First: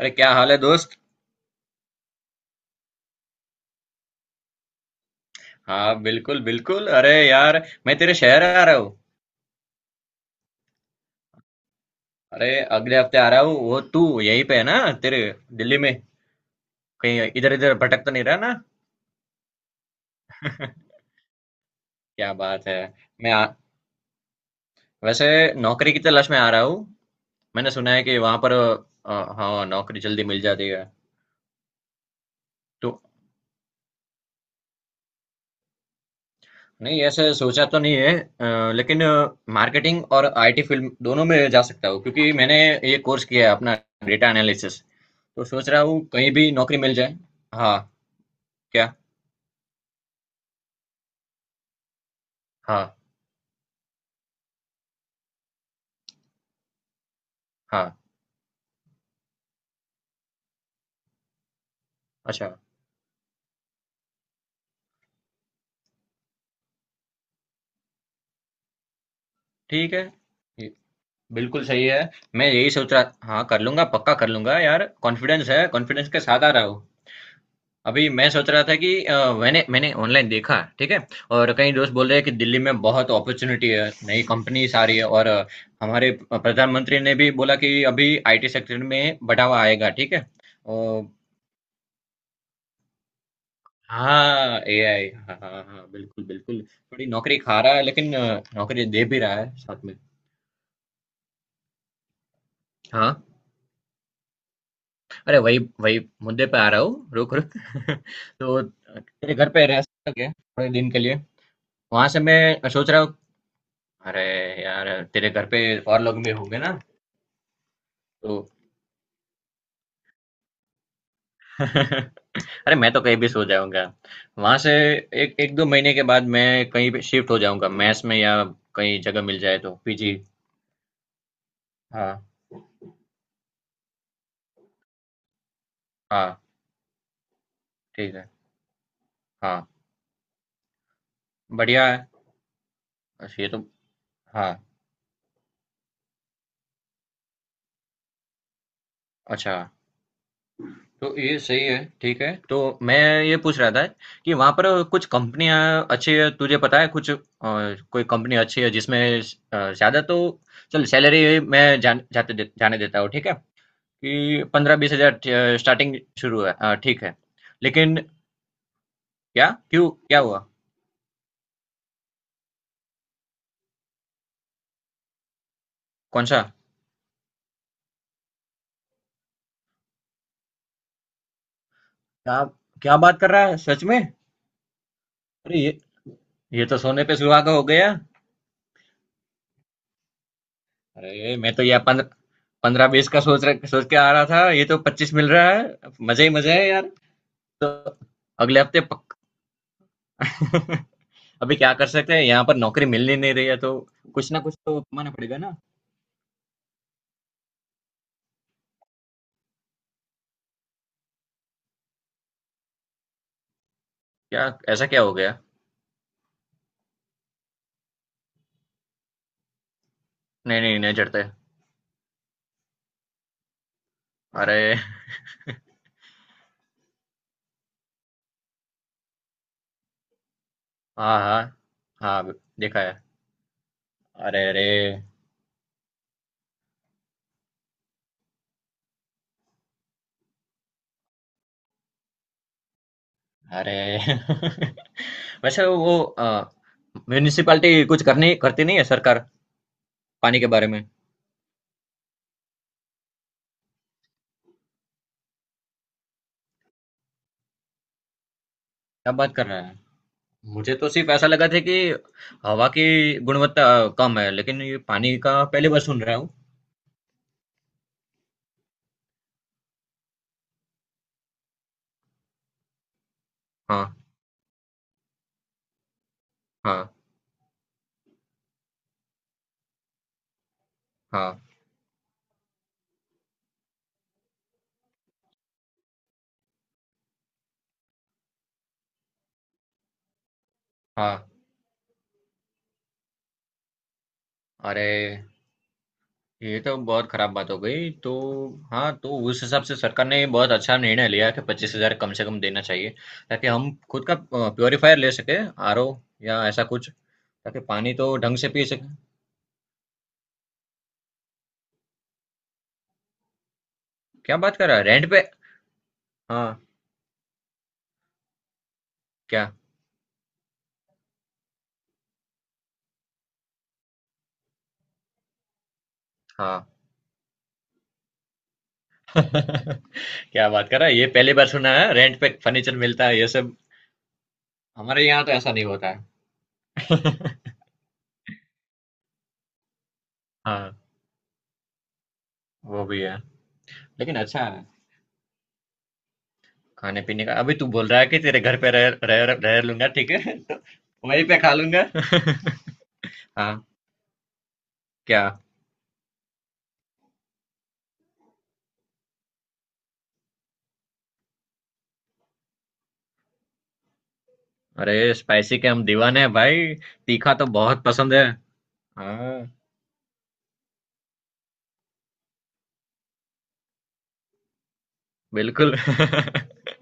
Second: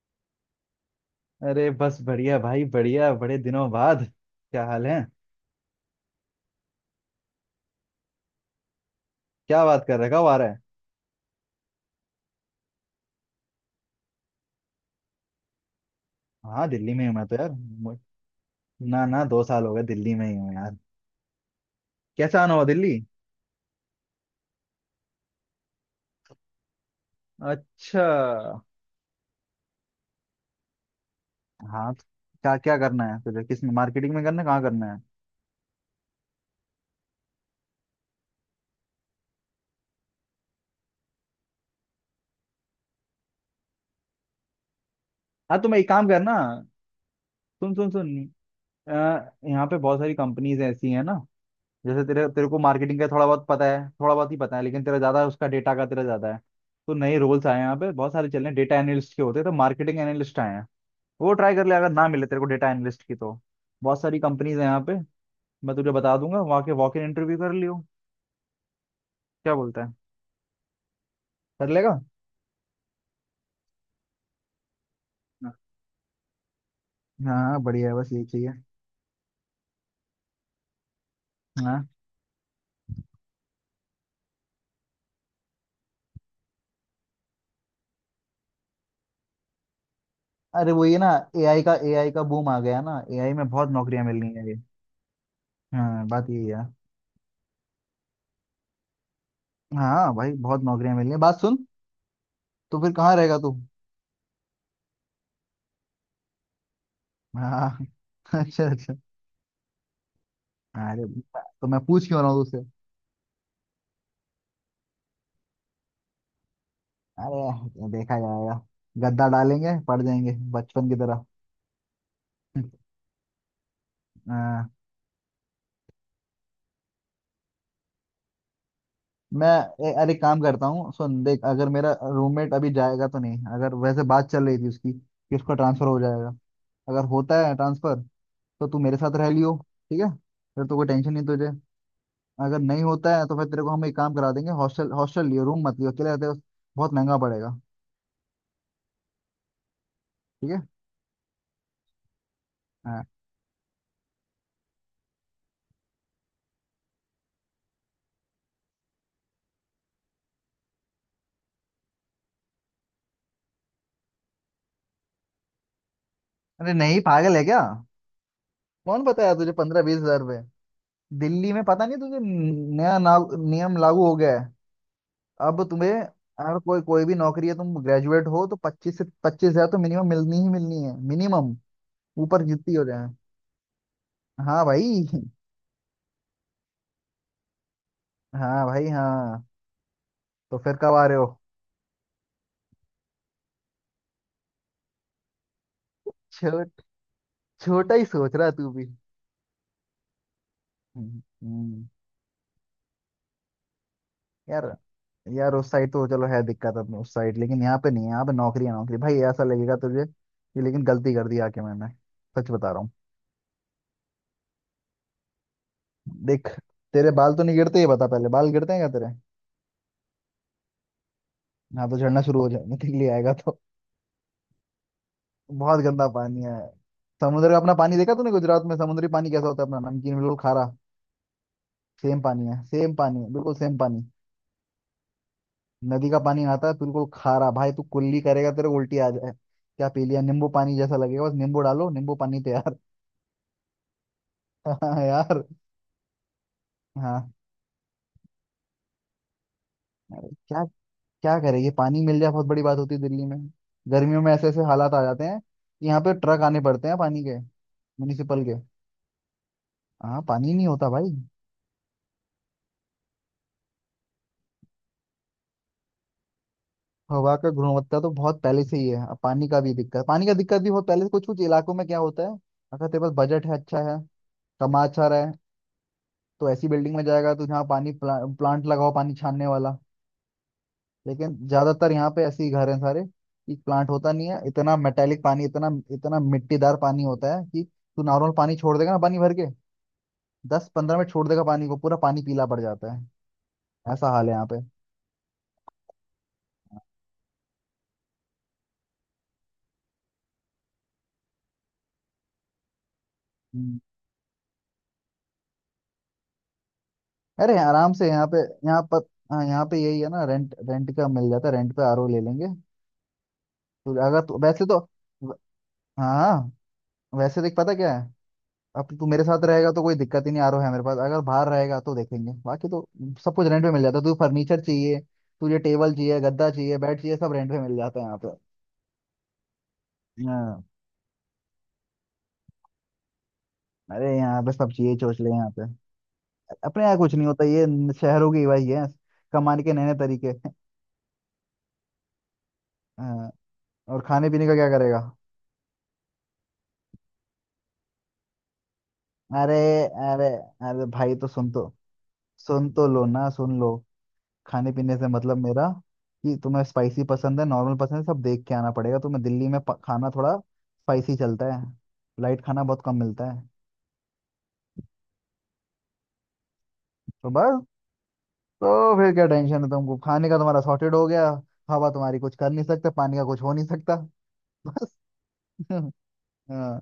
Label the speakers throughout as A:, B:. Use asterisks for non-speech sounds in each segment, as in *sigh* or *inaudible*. A: अरे, क्या हाल है दोस्त?
B: अरे बस बढ़िया भाई बढ़िया बड़े दिनों बाद। क्या हाल है?
A: हाँ, बिल्कुल बिल्कुल, अरे यार, मैं तेरे शहर आ रहा हूँ।
B: क्या बात? कर रखा हुआ, आ रहा है?
A: अरे, अगले हफ्ते आ रहा हूँ। वो तू यहीं पे है ना? तेरे, दिल्ली में?
B: हाँ, दिल्ली में हूँ मैं
A: कहीं
B: तो यार,
A: इधर इधर भटक तो नहीं रहा ना?
B: ना ना, 2 साल हो गए, दिल्ली में ही हूँ यार।
A: क्या
B: कैसा आना हुआ
A: बात है।
B: दिल्ली?
A: मैं वैसे नौकरी की तलाश में आ रहा हूँ। मैंने सुना
B: अच्छा।
A: है कि वहां पर हाँ, नौकरी जल्दी मिल जाती है।
B: हाँ तो क्या क्या
A: तो
B: करना है तुझे? किस में, मार्केटिंग में करना है? कहाँ करना है?
A: नहीं, ऐसे सोचा तो नहीं है, लेकिन मार्केटिंग और आईटी फील्ड दोनों में जा सकता हूँ, क्योंकि मैंने ये कोर्स किया है अपना, डेटा एनालिसिस। तो
B: हाँ,
A: सोच
B: तुम
A: रहा
B: एक
A: हूँ
B: काम
A: कहीं
B: करना।
A: भी नौकरी मिल जाए।
B: सुन
A: हाँ।
B: सुन सुन। अ,
A: क्या?
B: यहाँ पे बहुत सारी कंपनीज ऐसी हैं ना, जैसे तेरे तेरे को
A: हाँ,
B: मार्केटिंग का थोड़ा बहुत पता है, थोड़ा बहुत ही पता है, लेकिन तेरा ज्यादा उसका, डेटा का तेरा ज्यादा है। तो नए रोल्स आए हैं यहाँ पे,
A: हाँ,
B: बहुत सारे चल रहे हैं, डेटा एनालिस्ट के होते हैं, तो मार्केटिंग एनालिस्ट आए हैं। वो ट्राई कर ले, अगर ना मिले तेरे को
A: अच्छा,
B: डेटा एनालिस्ट की तो। बहुत सारी कंपनीज है यहाँ पे, मैं तुझे बता दूंगा, वहाँ के वॉक इन इंटरव्यू कर लियो। क्या बोलता है?
A: ठीक है। ये बिल्कुल
B: कर
A: सही
B: लेगा?
A: है। मैं यही सोच रहा, हाँ, कर लूँगा, पक्का कर लूँगा यार। कॉन्फिडेंस
B: हाँ।
A: है, कॉन्फिडेंस के साथ आ रहा हूँ।
B: हाँ, बढ़िया है, बस
A: अभी
B: यही
A: मैं सोच
B: चाहिए।
A: रहा था कि मैंने मैंने ऑनलाइन देखा, ठीक है? और कई
B: हाँ।
A: दोस्त बोल रहे हैं कि दिल्ली में बहुत अपॉर्चुनिटी है, नई कंपनीज आ रही है, और हमारे प्रधानमंत्री ने भी बोला कि अभी आईटी सेक्टर में बढ़ावा आएगा, ठीक है?
B: अरे वो ये
A: और
B: ना, एआई का बूम आ गया ना, एआई में बहुत नौकरियां मिल रही हैं, ये।
A: हाँ, एआई, हाँ हाँ हाँ,
B: हाँ,
A: बिल्कुल
B: बात यही
A: बिल्कुल।
B: है।
A: थोड़ी नौकरी खा रहा है, लेकिन नौकरी दे भी रहा है साथ में।
B: हाँ भाई, बहुत नौकरियां मिल रही हैं। बात सुन, तो फिर कहाँ
A: हाँ।
B: रहेगा तू?
A: अरे वही वही मुद्दे पे आ रहा हूँ, रुक रुक।
B: हाँ। *laughs*
A: *laughs* तो,
B: अच्छा अच्छा।
A: तेरे घर पे रह सकता क्या थोड़े दिन के
B: अरे,
A: लिए?
B: तो मैं पूछ
A: वहां
B: क्यों
A: से
B: रहा हूँ तुझसे?
A: मैं सोच रहा हूँ, अरे यार, तेरे घर पे और लोग भी होंगे ना?
B: अरे देखा
A: तो
B: जाएगा, गद्दा डालेंगे, पड़ जाएंगे बचपन की तरह।
A: *laughs* अरे,
B: *laughs*
A: मैं तो कहीं भी सो जाऊंगा। वहां से
B: हाँ।
A: एक एक दो महीने के बाद मैं कहीं पे शिफ्ट हो जाऊंगा, मैस में, या कहीं जगह मिल
B: मैं
A: जाए तो पीजी।
B: अरे, काम करता हूँ, सुन देख, अगर मेरा
A: हाँ
B: रूममेट अभी जाएगा तो, नहीं अगर, वैसे बात चल रही थी उसकी कि उसका ट्रांसफर हो जाएगा।
A: हाँ,
B: अगर होता है ट्रांसफर,
A: ठीक है।
B: तो तू मेरे साथ रह लियो,
A: हाँ,
B: ठीक है? फिर तो कोई टेंशन नहीं तुझे।
A: बढ़िया है।
B: अगर नहीं होता है, तो
A: अच्छा,
B: फिर
A: ये तो,
B: तेरे को हम एक काम करा
A: हाँ,
B: देंगे, हॉस्टल हॉस्टल लियो, रूम मत लियो अकेले रहते हो, बहुत महंगा पड़ेगा।
A: अच्छा।
B: ठीक है।
A: तो ये सही है, ठीक है। तो
B: हाँ।
A: मैं ये पूछ रहा था कि वहाँ पर कुछ कंपनियाँ अच्छी है, तुझे पता है कुछ कोई कंपनी अच्छी है जिसमें ज़्यादा तो चल, सैलरी मैं जाने देता हूँ, ठीक है? कि 15-20 हजार स्टार्टिंग शुरू है,
B: अरे नहीं,
A: ठीक है।
B: पागल है क्या?
A: लेकिन
B: कौन बताया
A: क्या?
B: तुझे पंद्रह
A: क्यों?
B: बीस हजार
A: क्या
B: रुपए?
A: हुआ?
B: दिल्ली में पता नहीं तुझे, नियम लागू हो गया। अब तुम्हें
A: कौन सा?
B: अगर कोई, कोई भी नौकरी है, तुम ग्रेजुएट हो, तो 25 से 25 हज़ार तो मिनिमम मिलनी ही मिलनी है, मिनिमम।
A: क्या?
B: ऊपर जितनी हो
A: क्या
B: जाए।
A: बात कर रहा है, सच में?
B: हाँ भाई।
A: अरे ये तो सोने पे सुहागा हो गया।
B: हाँ भाई। हाँ, तो फिर कब आ रहे हो?
A: अरे मैं तो यार, पंद्रह पंद्रह बीस का सोच रहा, सोच के आ रहा था, ये तो 25 मिल रहा है। मजे ही मजे है
B: छोट
A: यार। तो
B: छोटा ही सोच रहा है
A: अगले
B: तू
A: हफ्ते
B: भी।
A: पक *laughs*
B: हम्म,
A: अभी क्या
B: हम्म।
A: कर सकते हैं? यहाँ पर नौकरी मिल ही नहीं रही है तो कुछ ना कुछ
B: यार,
A: तो कमाना पड़ेगा
B: यार
A: ना।
B: उस साइड तो चलो है दिक्कत, अपने उस साइड। लेकिन यहाँ पे नहीं है, यहाँ पे नौकरी है, नौकरी भाई। ऐसा लगेगा तुझे कि लेकिन गलती कर दी आके मैंने। सच बता रहा हूँ।
A: क्या? ऐसा क्या हो गया?
B: देख, तेरे बाल तो नहीं गिरते? ये बता पहले, बाल गिरते हैं क्या तेरे?
A: नहीं नहीं नहीं चढ़ते।
B: हाँ, तो झड़ना शुरू हो जाएगा, निकल ही आएगा तो।
A: अरे
B: बहुत गंदा पानी है। समुद्र का अपना पानी देखा तूने गुजरात में? समुद्री पानी कैसा होता है अपना, नमकीन, बिल्कुल खारा।
A: हाँ हाँ
B: सेम
A: हाँ,
B: पानी है,
A: देखा है,
B: सेम पानी है, बिल्कुल सेम पानी।
A: अरे अरे
B: नदी का पानी आता है बिल्कुल खारा भाई। तू कुल्ली करेगा तेरे को उल्टी आ जाए, क्या पी लिया? नींबू पानी जैसा लगेगा। बस नींबू डालो, नींबू पानी तैयार।
A: अरे।
B: *laughs* हाँ यार।
A: *laughs* वैसे वो
B: हाँ।
A: म्यूनिसिपैलिटी कुछ करनी, करती नहीं है सरकार पानी के
B: क्या?
A: बारे में?
B: क्या करें? ये पानी मिल जाए बहुत बड़ी बात होती है दिल्ली में। गर्मियों में ऐसे ऐसे हालात आ जाते हैं कि यहाँ पे ट्रक आने पड़ते हैं पानी के, म्यूनिसिपल के।
A: क्या बात कर रहा है?
B: हाँ, पानी नहीं
A: मुझे
B: होता
A: तो
B: भाई।
A: सिर्फ ऐसा लगा था कि हवा की गुणवत्ता कम है, लेकिन ये पानी का पहली बार सुन रहा हूँ।
B: हवा का गुणवत्ता तो बहुत पहले से ही है, अब पानी का भी दिक्कत, पानी का दिक्कत भी बहुत पहले से। कुछ कुछ इलाकों में क्या होता है, अगर तेरे पास बजट है, अच्छा
A: हाँ
B: है, कमा अच्छा रहा है, तो ऐसी
A: हाँ
B: बिल्डिंग में जाएगा तो जहाँ पानी प्लांट लगाओ, पानी छानने वाला। लेकिन
A: हाँ
B: ज्यादातर यहाँ पे ऐसे ही घर हैं सारे कि प्लांट होता नहीं है। इतना मेटेलिक पानी, इतना, इतना मिट्टीदार पानी होता है कि तू नॉर्मल पानी छोड़ देगा ना, पानी भर के 10 15 मिनट छोड़
A: हाँ।
B: देगा पानी को, पूरा पानी पीला पड़ जाता है। ऐसा हाल है यहाँ
A: अरे, ये तो बहुत खराब बात हो गई। तो हाँ, तो उस हिसाब से सरकार ने बहुत अच्छा निर्णय लिया कि 25 हजार कम से कम देना चाहिए, ताकि हम
B: पे।
A: खुद का प्योरीफायर ले सके, आरओ, या ऐसा कुछ,
B: अरे
A: ताकि
B: आराम
A: पानी
B: से
A: तो
B: यहाँ
A: ढंग
B: पे,
A: से पी
B: यहाँ
A: सके।
B: पर। हाँ, यहाँ पे यही है ना, रेंट, रेंट का मिल जाता है, रेंट पे आरओ ले लेंगे। तो अगर
A: क्या
B: तू,
A: बात
B: वैसे
A: कर रहा
B: तो,
A: है, रेंट पे?
B: व- हाँ।
A: हाँ।
B: वैसे देख, पता क्या है, अब तू मेरे साथ
A: क्या?
B: रहेगा तो कोई दिक्कत ही नहीं, आरओ है मेरे पास। अगर बाहर रहेगा तो देखेंगे। बाकी तो सब कुछ रेंट पे मिल जाता है। तुझे फर्नीचर चाहिए, तुझे टेबल चाहिए, गद्दा
A: हाँ।
B: चाहिए, बेड चाहिए, सब रेंट पे मिल जाता है यहाँ पे।
A: *laughs* क्या
B: हाँ।
A: बात कर रहा है, ये पहली बार सुना है रेंट पे फर्नीचर मिलता है ये सब।
B: अरे यहाँ पे सब चाहिए,
A: हमारे
B: सोच
A: यहाँ
B: ले
A: तो
B: यहाँ
A: ऐसा नहीं
B: पे।
A: होता है।
B: अपने यहाँ कुछ नहीं होता ये। शहरों की वही है, कमाने के नए नए तरीके।
A: हाँ, वो भी है,
B: हाँ। और
A: लेकिन
B: खाने
A: अच्छा
B: पीने का
A: है।
B: क्या करेगा?
A: खाने पीने का अभी तू बोल रहा है कि तेरे घर पे रह रह
B: अरे।
A: रह लूंगा, ठीक
B: अरे।
A: है। *laughs* तो
B: अरे भाई
A: वहीं
B: तो
A: पे
B: सुन
A: खा
B: तो,
A: लूंगा।
B: सुन तो लो ना, सुन
A: हाँ।
B: लो। खाने पीने से
A: क्या?
B: मतलब मेरा कि तुम्हें स्पाइसी पसंद है, नॉर्मल पसंद है, सब देख के आना पड़ेगा तुम्हें। दिल्ली में खाना थोड़ा स्पाइसी चलता है, लाइट खाना बहुत कम मिलता है।
A: अरे, स्पाइसी के हम दीवाने हैं भाई,
B: तो
A: तीखा तो
B: बस,
A: बहुत पसंद है।
B: तो फिर क्या
A: हाँ,
B: टेंशन है तुमको खाने का? तुम्हारा सॉर्टेड हो गया। हवा तुम्हारी कुछ कर नहीं सकते, पानी का कुछ हो नहीं सकता।
A: बिल्कुल।
B: *laughs* हाँ।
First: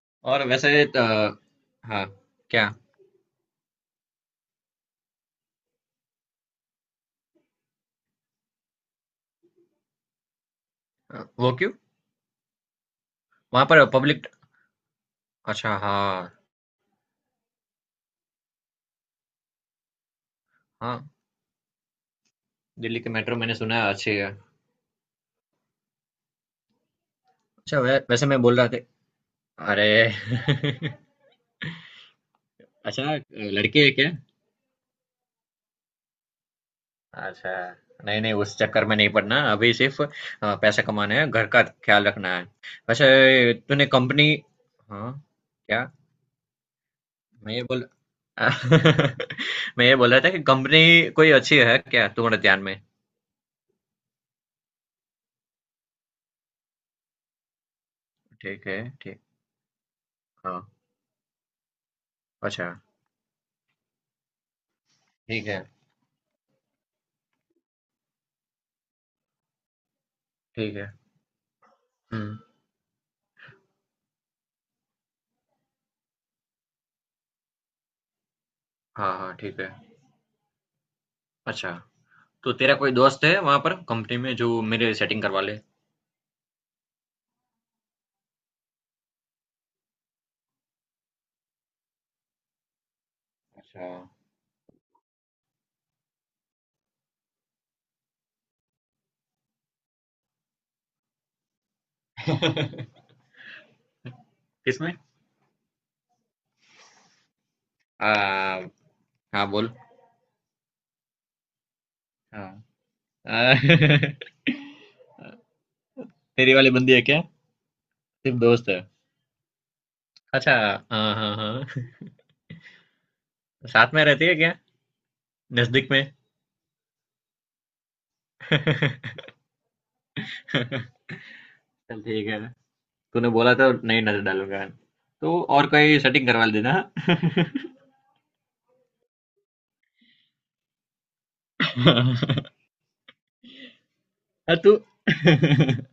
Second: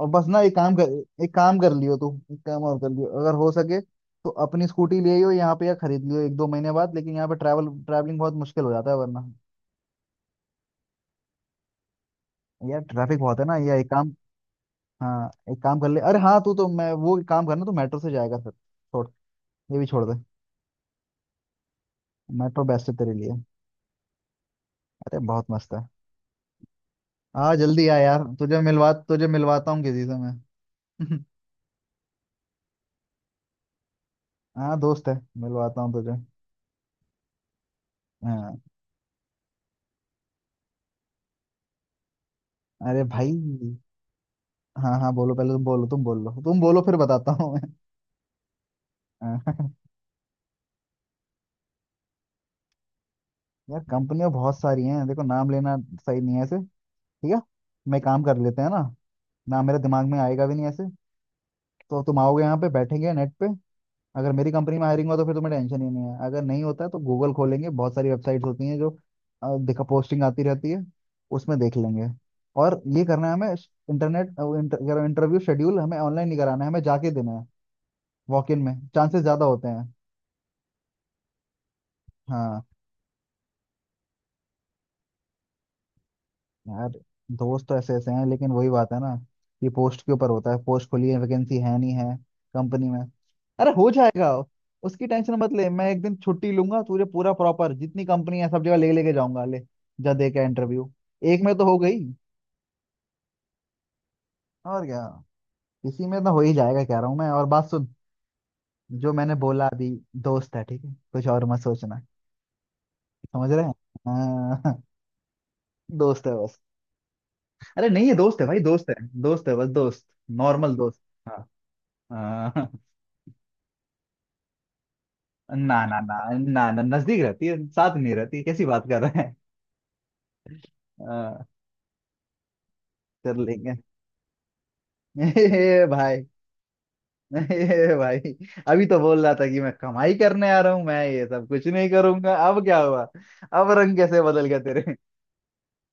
B: और बस ना,
A: और
B: एक काम
A: वैसे
B: कर,
A: तो,
B: एक काम कर लियो
A: हाँ।
B: तू, एक काम
A: क्या?
B: और कर लियो अगर हो सके तो, अपनी स्कूटी ले आइयो यहाँ पे, या खरीद लियो 1 2 महीने बाद, लेकिन यहाँ पे ट्रैवलिंग बहुत मुश्किल हो जाता है वरना।
A: वो क्यों?
B: यार ट्रैफिक बहुत है ना।
A: वहां
B: या
A: पर
B: एक काम,
A: पब्लिक।
B: हाँ एक
A: अच्छा,
B: काम कर
A: हाँ
B: ले, अरे हाँ तू तो, मैं वो, एक काम करना, तू मेट्रो से जाएगा, फिर छोड़, ये भी छोड़ दे,
A: हाँ।
B: मेट्रो बेस्ट है
A: दिल्ली की
B: तेरे
A: मेट्रो
B: लिए।
A: मैंने सुना है अच्छी है।
B: अरे बहुत मस्त है। हाँ,
A: अच्छा,
B: जल्दी आ यार,
A: वैसे मैं बोल रहा
B: तुझे मिलवाता
A: था,
B: हूँ किसी से मैं।
A: अरे। *laughs*
B: *laughs*
A: अच्छा, लड़की है क्या?
B: हाँ, दोस्त है, मिलवाता हूँ तुझे।
A: अच्छा, नहीं नहीं, उस
B: हाँ।
A: चक्कर में नहीं पड़ना अभी, सिर्फ पैसा कमाना है, घर का ख्याल रखना है।
B: अरे भाई।
A: वैसे तूने कंपनी?
B: हाँ हाँ,
A: हाँ।
B: बोलो पहले, तुम
A: क्या?
B: बोलो, तुम बोलो, तुम बोलो, फिर बताता हूँ
A: मैं ये
B: मैं।
A: बोल। *laughs*
B: हाँ।
A: मैं ये बोल रहा था कि कंपनी कोई अच्छी है क्या तुम्हारे ध्यान में?
B: यार कंपनियां बहुत सारी हैं, देखो नाम लेना सही नहीं है ऐसे। ठीक है? मैं काम कर लेते
A: ठीक
B: हैं
A: है,
B: ना,
A: ठीक।
B: नाम मेरे दिमाग में आएगा भी नहीं
A: हाँ,
B: ऐसे। तो तुम आओगे, यहाँ पे
A: अच्छा,
B: बैठेंगे नेट पे, अगर मेरी कंपनी में हायरिंग हो तो फिर
A: ठीक
B: तुम्हें
A: है।
B: टेंशन ही नहीं है। अगर नहीं होता है तो गूगल खोलेंगे, बहुत सारी वेबसाइट्स होती हैं जो दिखा, पोस्टिंग आती रहती
A: ठीक
B: है,
A: है।
B: उसमें देख लेंगे।
A: हम्म।
B: और ये करना है हमें, इंटरनेट, इंटरव्यू शेड्यूल हमें ऑनलाइन नहीं कराना है, हमें जाके देना है, वॉक इन में
A: हाँ
B: चांसेस
A: हाँ,
B: ज्यादा
A: ठीक
B: होते
A: है।
B: हैं।
A: अच्छा, तो
B: हाँ।
A: तेरा कोई दोस्त है वहां पर कंपनी में जो मेरे सेटिंग करवा ले?
B: यार, दोस्त तो ऐसे ऐसे हैं, लेकिन वही बात है ना, कि पोस्ट के ऊपर होता है, पोस्ट खुली है, वैकेंसी है नहीं है कंपनी में। अरे
A: अच्छा,
B: हो जाएगा, उसकी टेंशन मत ले। मैं एक दिन छुट्टी लूंगा, तुझे पूरा प्रॉपर जितनी कंपनी है सब जगह ले लेके जाऊंगा, ले जा, दे के इंटरव्यू, एक में तो हो गई, और
A: किसमें?
B: क्या, इसी में तो हो ही जाएगा, कह रहा हूँ मैं। और बात सुन,
A: आ,
B: जो मैंने
A: हाँ,
B: बोला
A: बोल।
B: अभी, दोस्त है ठीक है? कुछ और मत सोचना।
A: हाँ,
B: समझ
A: आ,
B: रहे हैं।
A: *laughs*
B: हाँ। *laughs* दोस्त है
A: तेरी
B: बस।
A: वाली बंदी है क्या?
B: अरे नहीं है,
A: सिर्फ
B: दोस्त है भाई,
A: दोस्त है?
B: दोस्त है। दोस्त है बस, दोस्त,
A: अच्छा,
B: नॉर्मल दोस्त।
A: हाँ हाँ
B: हाँ।
A: हाँ।
B: हाँ।
A: साथ में रहती है क्या?
B: ना
A: नजदीक
B: ना
A: में।
B: ना ना ना, नजदीक रहती है, साथ नहीं रहती, कैसी बात कर रहे
A: *laughs*
B: हैं!
A: चल,
B: हाँ,
A: ठीक है। तूने
B: कर
A: बोला था
B: लेंगे।
A: नहीं नजर डालूंगा। तो
B: *laughs*
A: और
B: ए
A: कोई
B: भाई।
A: सेटिंग करवा देना।
B: ए भाई, अभी तो बोल रहा था कि मैं कमाई करने आ रहा हूँ, मैं ये सब कुछ नहीं करूंगा। अब क्या हुआ? अब रंग कैसे बदल
A: हाँ,
B: गया
A: तू
B: तेरे?
A: *laughs*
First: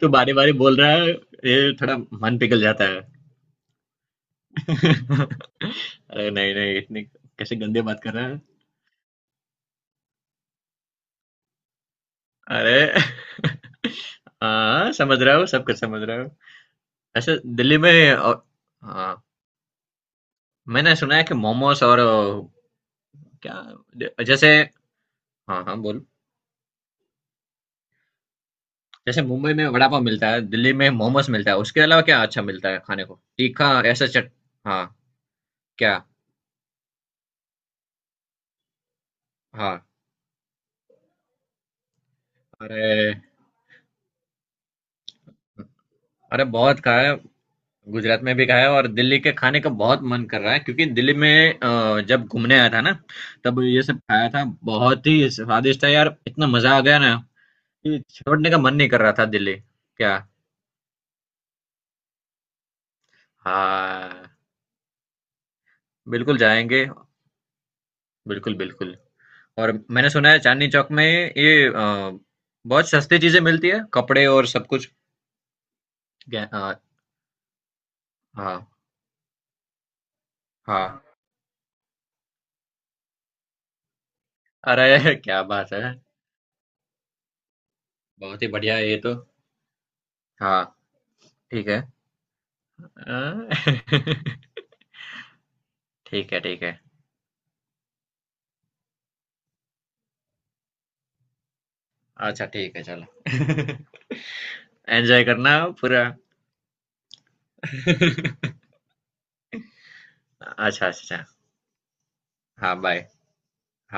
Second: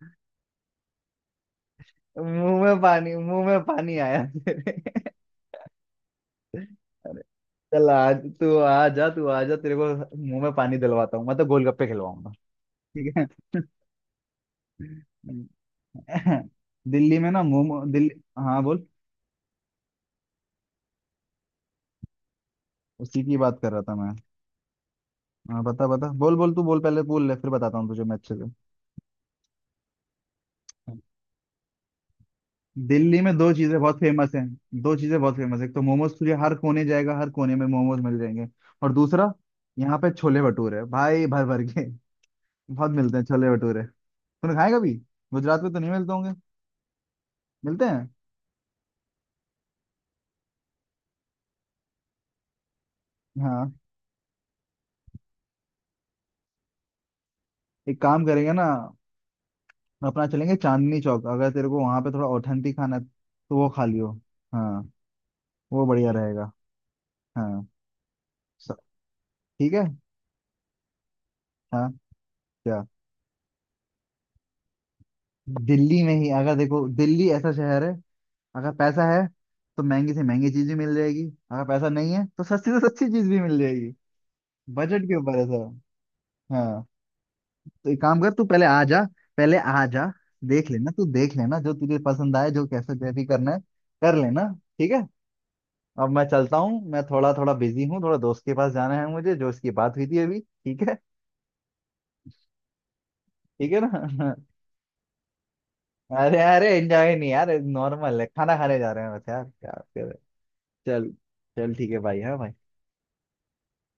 A: तू बारे बारे बोल रहा है, ये थोड़ा मन पिघल
B: मुंह में
A: जाता है।
B: पानी, मुंह में पानी आया तेरे?
A: *laughs* अरे नहीं नहीं, इतनी
B: अरे
A: कैसे गंदे
B: चल
A: बात कर
B: आज
A: रहा है?
B: तू आ जा, तू आ जा, तेरे को मुंह में पानी दिलवाता हूँ मैं, तो गोलगप्पे खिलवाऊंगा।
A: अरे
B: ठीक है?
A: हाँ, समझ रहा हूँ, सब कुछ समझ रहा हूँ।
B: दिल्ली में
A: ऐसे
B: ना
A: दिल्ली
B: मोमो,
A: में
B: दिल्ली।
A: और,
B: हाँ बोल।
A: हाँ, मैंने सुना है कि मोमोस और
B: उसी की बात कर रहा था
A: क्या,
B: मैं।
A: जैसे,
B: हाँ
A: हाँ हाँ
B: बता
A: बोल।
B: बता, बोल बोल, तू बोल पहले, बोल ले, फिर बताता हूँ तुझे मैं अच्छे से।
A: जैसे मुंबई में वड़ा पाव मिलता है, दिल्ली में मोमोस मिलता है, उसके अलावा क्या अच्छा मिलता है खाने
B: दिल्ली
A: को,
B: में दो
A: तीखा
B: चीजें बहुत
A: ऐसा चट?
B: फेमस हैं,
A: हाँ।
B: दो चीजें बहुत फेमस है, एक तो
A: क्या?
B: मोमोज, तुझे हर कोने जाएगा, हर कोने में मोमोज मिल जाएंगे। और दूसरा
A: हाँ,
B: यहाँ पे छोले भटूरे भाई, भर भर के बहुत
A: अरे
B: मिलते हैं छोले भटूरे। तूने खाए कभी? गुजरात में तो नहीं मिलते होंगे।
A: अरे, बहुत खाया।
B: मिलते हैं?
A: गुजरात में भी खाया, और दिल्ली के खाने का बहुत मन कर रहा है, क्योंकि दिल्ली में जब घूमने आया था ना, तब
B: हाँ।
A: ये सब खाया था। बहुत ही स्वादिष्ट है यार, इतना मजा आ गया ना कि
B: एक काम
A: छोड़ने
B: करेंगे
A: का
B: ना,
A: मन नहीं कर रहा था दिल्ली। क्या?
B: अपना चलेंगे चांदनी चौक, अगर तेरे को वहां पे थोड़ा ऑथेंटिक खाना है, तो वो खा लियो।
A: हाँ,
B: हाँ। वो बढ़िया
A: बिल्कुल
B: रहेगा।
A: जाएंगे,
B: हाँ।
A: बिल्कुल
B: स-।
A: बिल्कुल।
B: ठीक
A: और
B: है।
A: मैंने सुना है चांदनी चौक में ये
B: हाँ। क्या?
A: बहुत सस्ती चीजें मिलती है, कपड़े और सब कुछ।
B: दिल्ली में ही
A: क्या-
B: अगर
A: अ,
B: देखो, दिल्ली ऐसा शहर है,
A: हाँ
B: अगर पैसा है तो महंगी से महंगी चीज भी मिल
A: हाँ।
B: जाएगी, अगर पैसा नहीं है तो सस्ती से सस्ती चीज भी मिल जाएगी। बजट
A: अरे।
B: के
A: *laughs*
B: ऊपर
A: क्या
B: है
A: बात है,
B: सर। हाँ, तो एक काम कर,
A: बहुत
B: तू
A: ही
B: पहले
A: बढ़िया
B: आ
A: है ये
B: जा,
A: तो।
B: पहले आ जा,
A: हाँ,
B: देख लेना तू, देख लेना
A: ठीक
B: जो
A: है,
B: तुझे पसंद आए, जो कैसे जो भी
A: अ,
B: करना है, कर
A: *laughs*
B: लेना। ठीक है? अब मैं
A: ठीक है,
B: चलता
A: ठीक है।
B: हूँ, मैं थोड़ा, थोड़ा बिजी हूँ, थोड़ा दोस्त के पास जाना है मुझे, जो उसकी बात हुई थी अभी। ठीक है?
A: अच्छा, ठीक है,
B: ठीक है
A: चलो। *laughs*
B: ना?
A: एन्जॉय करना पूरा।
B: *laughs* अरे अरे, एंजॉय नहीं यार,
A: *laughs*
B: नॉर्मल है, खाना खाने जा रहे हैं बस यार, क्या।
A: अच्छा,
B: चल,
A: अच्छा।
B: चल ठीक है भाई। हाँ भाई।
A: हाँ, बाय। हाँ।